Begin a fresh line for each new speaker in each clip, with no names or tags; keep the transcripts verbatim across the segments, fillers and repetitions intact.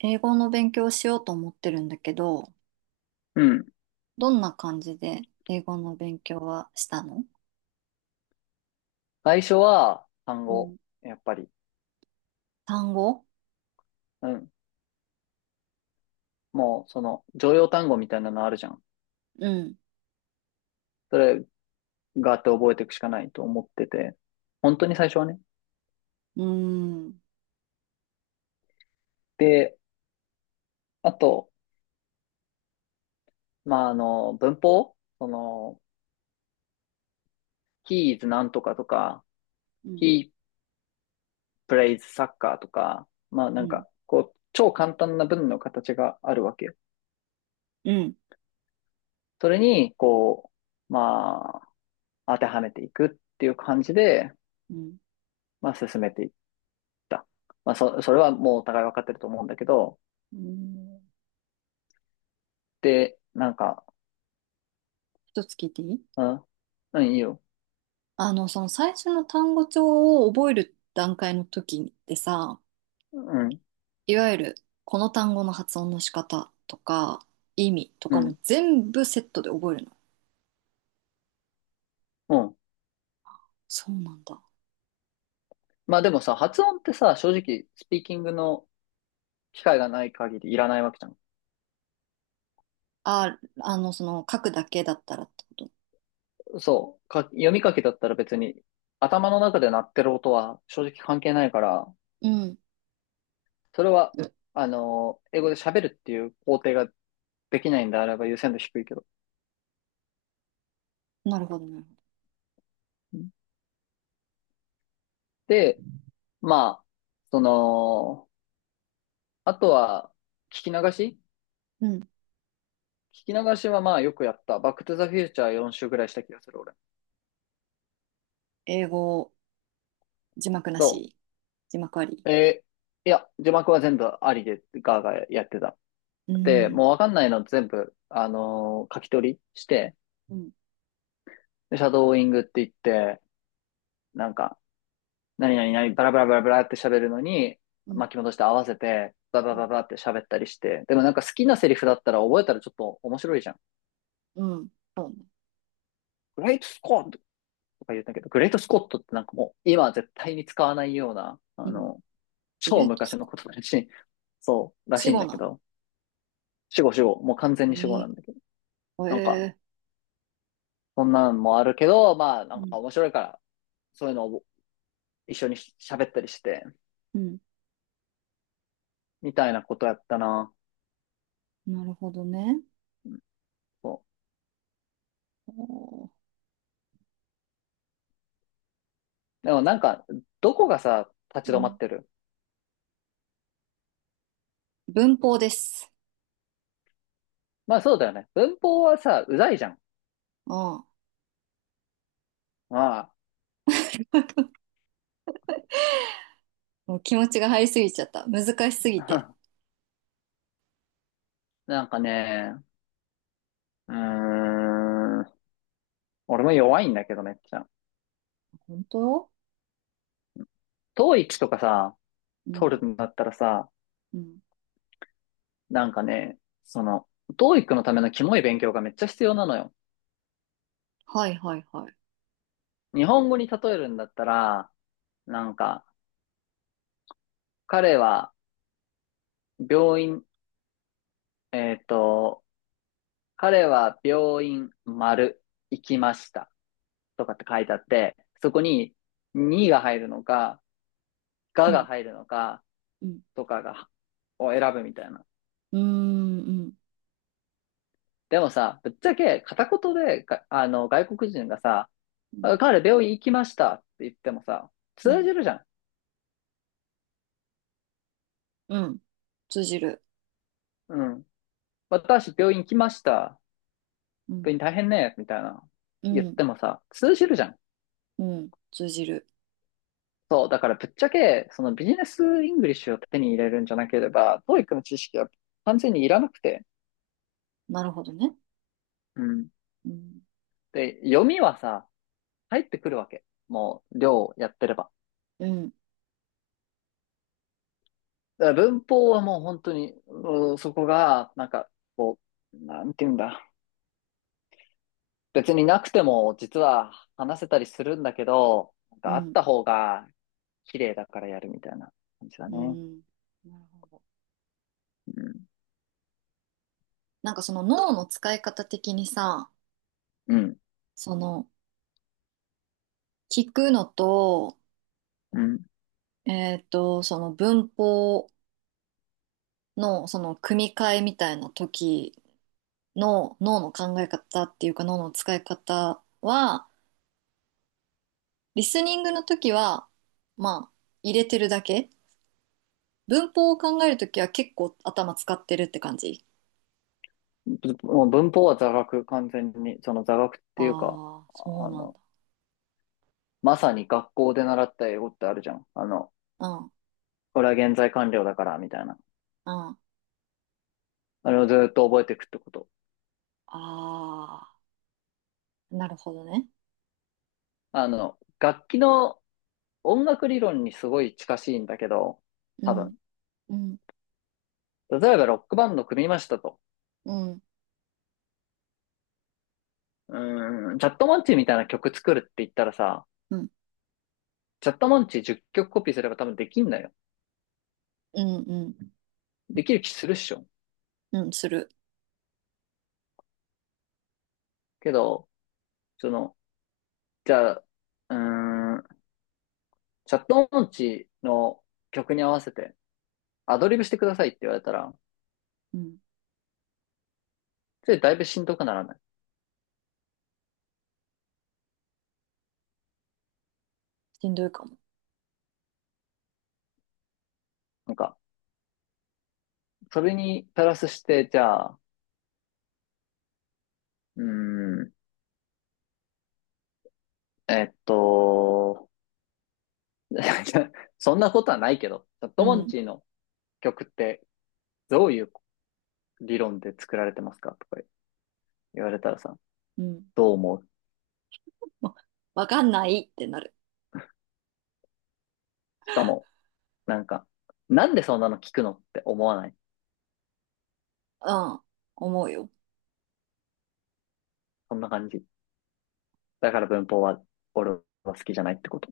英語の勉強をしようと思ってるんだけど、
うん。
どんな感じで英語の勉強はしたの？
最初は単
うん。
語。やっぱり。
単語。
うん。もう、その、常用単語みたいなのあるじゃん。
うん。
それ、があって覚えていくしかないと思ってて。本当に最初はね。
うーん。
で、あと、まあ、あの、文法その、he is なんとかとか、
うん。
he plays soccer とか、まあ、
う
なん
ん。
か、こう、超簡単な文の形があるわけよ。
うん。
それに、こう、まあ、当てはめていくっていう感じで、
うん。
まあ、進めていく。た。まあ、そ、それはもうお互い分かってると思うんだけど、
うん。
で、なんか、
一つ聞いていい？
うん、うん、いいよ。
あの、その最初の単語帳を覚える段階の時ってさ、
うん、
いわゆるこの単語の発音の仕方とか意味と
う
かも
ん、
全部セットで覚えるの？
うん。
そうなんだ。
まあでもさ、発音ってさ、正直、スピーキングの機会がない限りいらないわけじゃん。
あ、あの、その書くだけだったらってこと？
そう、か、読み書きだったら別に、頭の中で鳴ってる音は正直関係ないから、
うん。
それは、あの英語で喋るっていう工程ができないんであれば優先度低いけど。
なるほどね。
で、まあ、その、あとは、聞き流し
うん。
聞き流しはまあよくやった。バックトゥザフューチャーよんしゅう週ぐらいした気がする、俺。
英語、字幕な
そ
し？字幕あり？
う。えーいや、字幕は全部ありで、ガーガーやってた。
う
で、
ん。
もうわかんないの全部、あのー書き取りして、
うん。
でシャドーイングって言って、なんか、何々何、バラバラバラバラって喋るのに、
うん。
巻き戻して合わせて、バ
う
バ
ん。
ババって喋ったりして、でもなんか好きなセリフだったら覚えたらちょっと面白いじゃん。
うん。そうね。
グレートスコットとか言ったけど、グレートスコットってなんかもう今は絶対に使わないような、あ
うん。
の、
グレ
超
ート
昔
ス
の
コッ
こと
ト。
だし、そう、らし
死
いん
語
だ
な
け
の？
ど。死後死後。もう完全に死後な
え
んだけど。
え。
なんか、
ええ。
そんなんもあるけど、まあ、な
う
んか
ん。
面白いから、そういうのを一緒に喋ったりして、
うん。
みたいなことやったな。
なるほどね。
うんそ
おー。
う。でもなんか、どこがさ、
う
立ち止まっ
ん。
てる。
文法です。
まあそうだよね。文法はさ、うざいじゃん。
うん。も
ま
う気持ちが入りすぎちゃった。難しすぎて。
あ、なんかね、うーん、俺も弱いんだけどめっちゃ。
本当？
統一とかさ、
うん。
取るんだったらさ、
うん。
なんかね、その、t o e i のためのキモい勉強がめっちゃ必要なのよ。
はいはいはい。
日本語に例えるんだったら、なんか、彼は病院、えっと、彼は病院丸行きましたとかって書いてあって、そこににが入るのか、
う
がが
ん。
入るのか
うん。
とかが、を選ぶみたいな。
うーん。うん。
でもさ、ぶっちゃけ片言でが、あの、外国人がさ、彼病院行きましたって言ってもさ、
う
通
ん。
じるじゃん。
うん。通じる。
うん。私、病院来ました。
うん。
病院大変ね。みたいな。
う
言っ
ん。
てもさ、通じるじゃん。
うん。通じる。
そう。だからぶっちゃけ、そのビジネスイングリッシュを手に入れるんじゃなければ、t o e の知識は完全にいらなくて。
なるほどね。
うん。
うん、
で、読みはさ、入ってくるわけ。もう、量をやってれば。
うん、
だから文法はもう本当に、うんそこが、なんか、こう、なんて言うんだ。別になくても、実は話せたりするんだけど、なん
う
かあっ
ん、
た方が綺麗だからやるみたいな感じだ
う
ね。
ん。なるほど。
うん
なんかその脳の使い方的にさ、
うん。
その聞くのと、
うん。
えっと、その文法のその組み替えみたいな時の脳の考え方っていうか脳の使い方は、リスニングの時は、まあ、入れてるだけ。文法を考える時は結構頭使ってるって感じ？
もう文法は座学、完全に。その座学っていうか、
ああ、そう
あ
なん
の、
だ。
まさに学校で習った英語ってあるじゃん。あの、
うん、
これは現在完了だから、みたいな。
うん。
あれをずっと覚えていくってこと。
ああ。なるほどね。
あの、楽器の音楽理論にすごい近しいんだけど、
う
多
ん、
分。
うん、
例えばロックバンド組みましたと。
うん、
うーん、チャットモンチーみたいな曲作るって言ったらさ、
うん、
チャットモンチーじゅっきょくコピーすれば多分できんだよ。
うん、うん、
できる気するっしょ。
うん、する。
けど、その、じゃあ、うーんチャット音痴の曲に合わせてアドリブしてくださいって言われたら、
うん、
それだいぶしんどくならない。
しんどいかも。
なんか、それにプラスして、じゃあ、うーん、えっと、そんなことはないけど、チャッ
う
トモンチ
ん、
ーの曲ってどういう理論で作られてますかとか言われたらさ、
うん。
どう思う？
わ、わかんないってなる。
しかも、なんか、なんでそんなの聞くのって思わない？
うん、思うよ。
そんな感じ。だから文法は俺は好きじゃないってこと。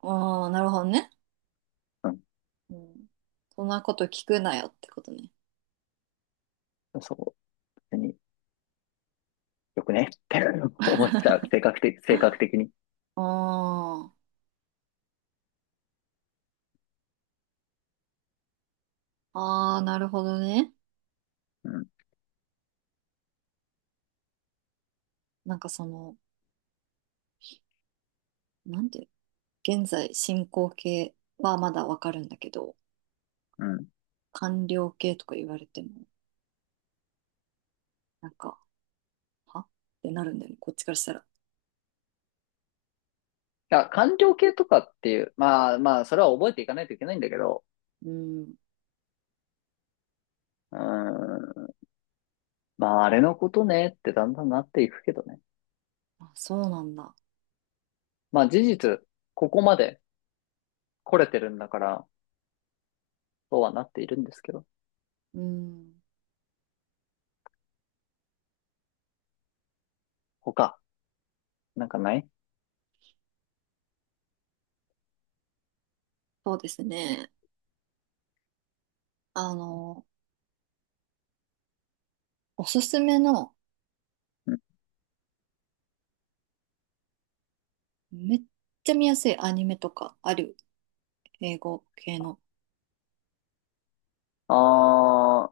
ああ、なるほどね。
うん。
うん。そんなこと聞くなよってことね。
そう。別によくねって 思っちゃう。性格的、性格的に。
ああ、ああ、なるほどね。
うん。
なんかその、なんていうの、現在進行形はまだわかるんだけど、
うん。
完了形とか言われても、なんか、はってなるんだよね、こっちからしたら。
あ、官僚系とかっていう、まあまあ、それは覚えていかないといけないんだけど、
うん。
うーん。まあ、あれのことねってだんだんなっていくけどね。
あ、そうなんだ。
まあ、事実、ここまで来れてるんだから、そうはなっているんですけど。
うん。
他、なんかない？
そうですね。あの、おすすめの、
うん。
めっちゃ見やすいアニメとかある？英語系の。
あ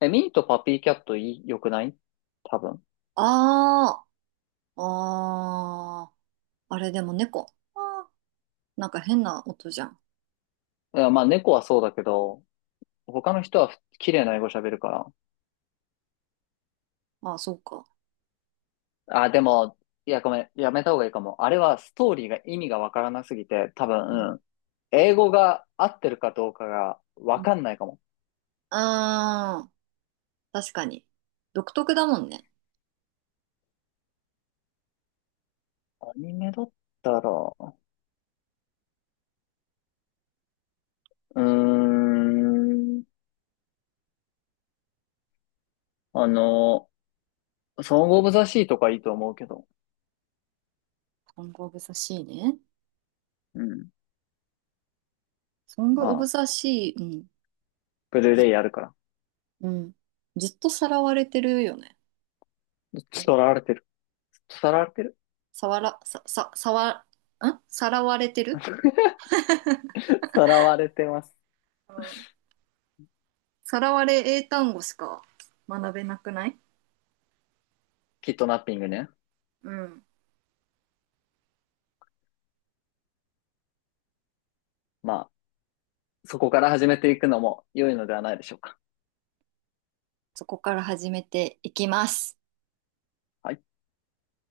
ー、え、ミーとパピーキャットいい、良くない？多分。
ああ、ああ、あれでも猫。あー、なんか変な音じゃん。
いや、まあ、猫はそうだけど、他の人は綺麗な英語喋るから。
ああ、そうか。
あ、でも、いや、ごめん、やめた方がいいかも。あれはストーリーが意味がわからなすぎて、多
うん。
分、うん英語が合ってるかどうかが
う
わ
ん。
かんないかも。
ああ、確かに。独特だもんね。
アニメだったら、うーん、あの、ソングオブザシーとかいいと思うけど、
ソングオブザシーね。
うん、
ソング
ま
オブ
あ、
ザシー、うん。
ブルー
ず、
レイあるから。
うん。ずっとさらわれてるよね。
伝わられてる。伝わられてる
さわら、さ、さ、さわ、んさらわれてる。
伝われてます。
うん。さらわれ英単語しか学べなくない？
キットナッピングね。
うん。
まあ、そこから始めていくのも良いのではないでしょうか。
そこから始めていきます。
はい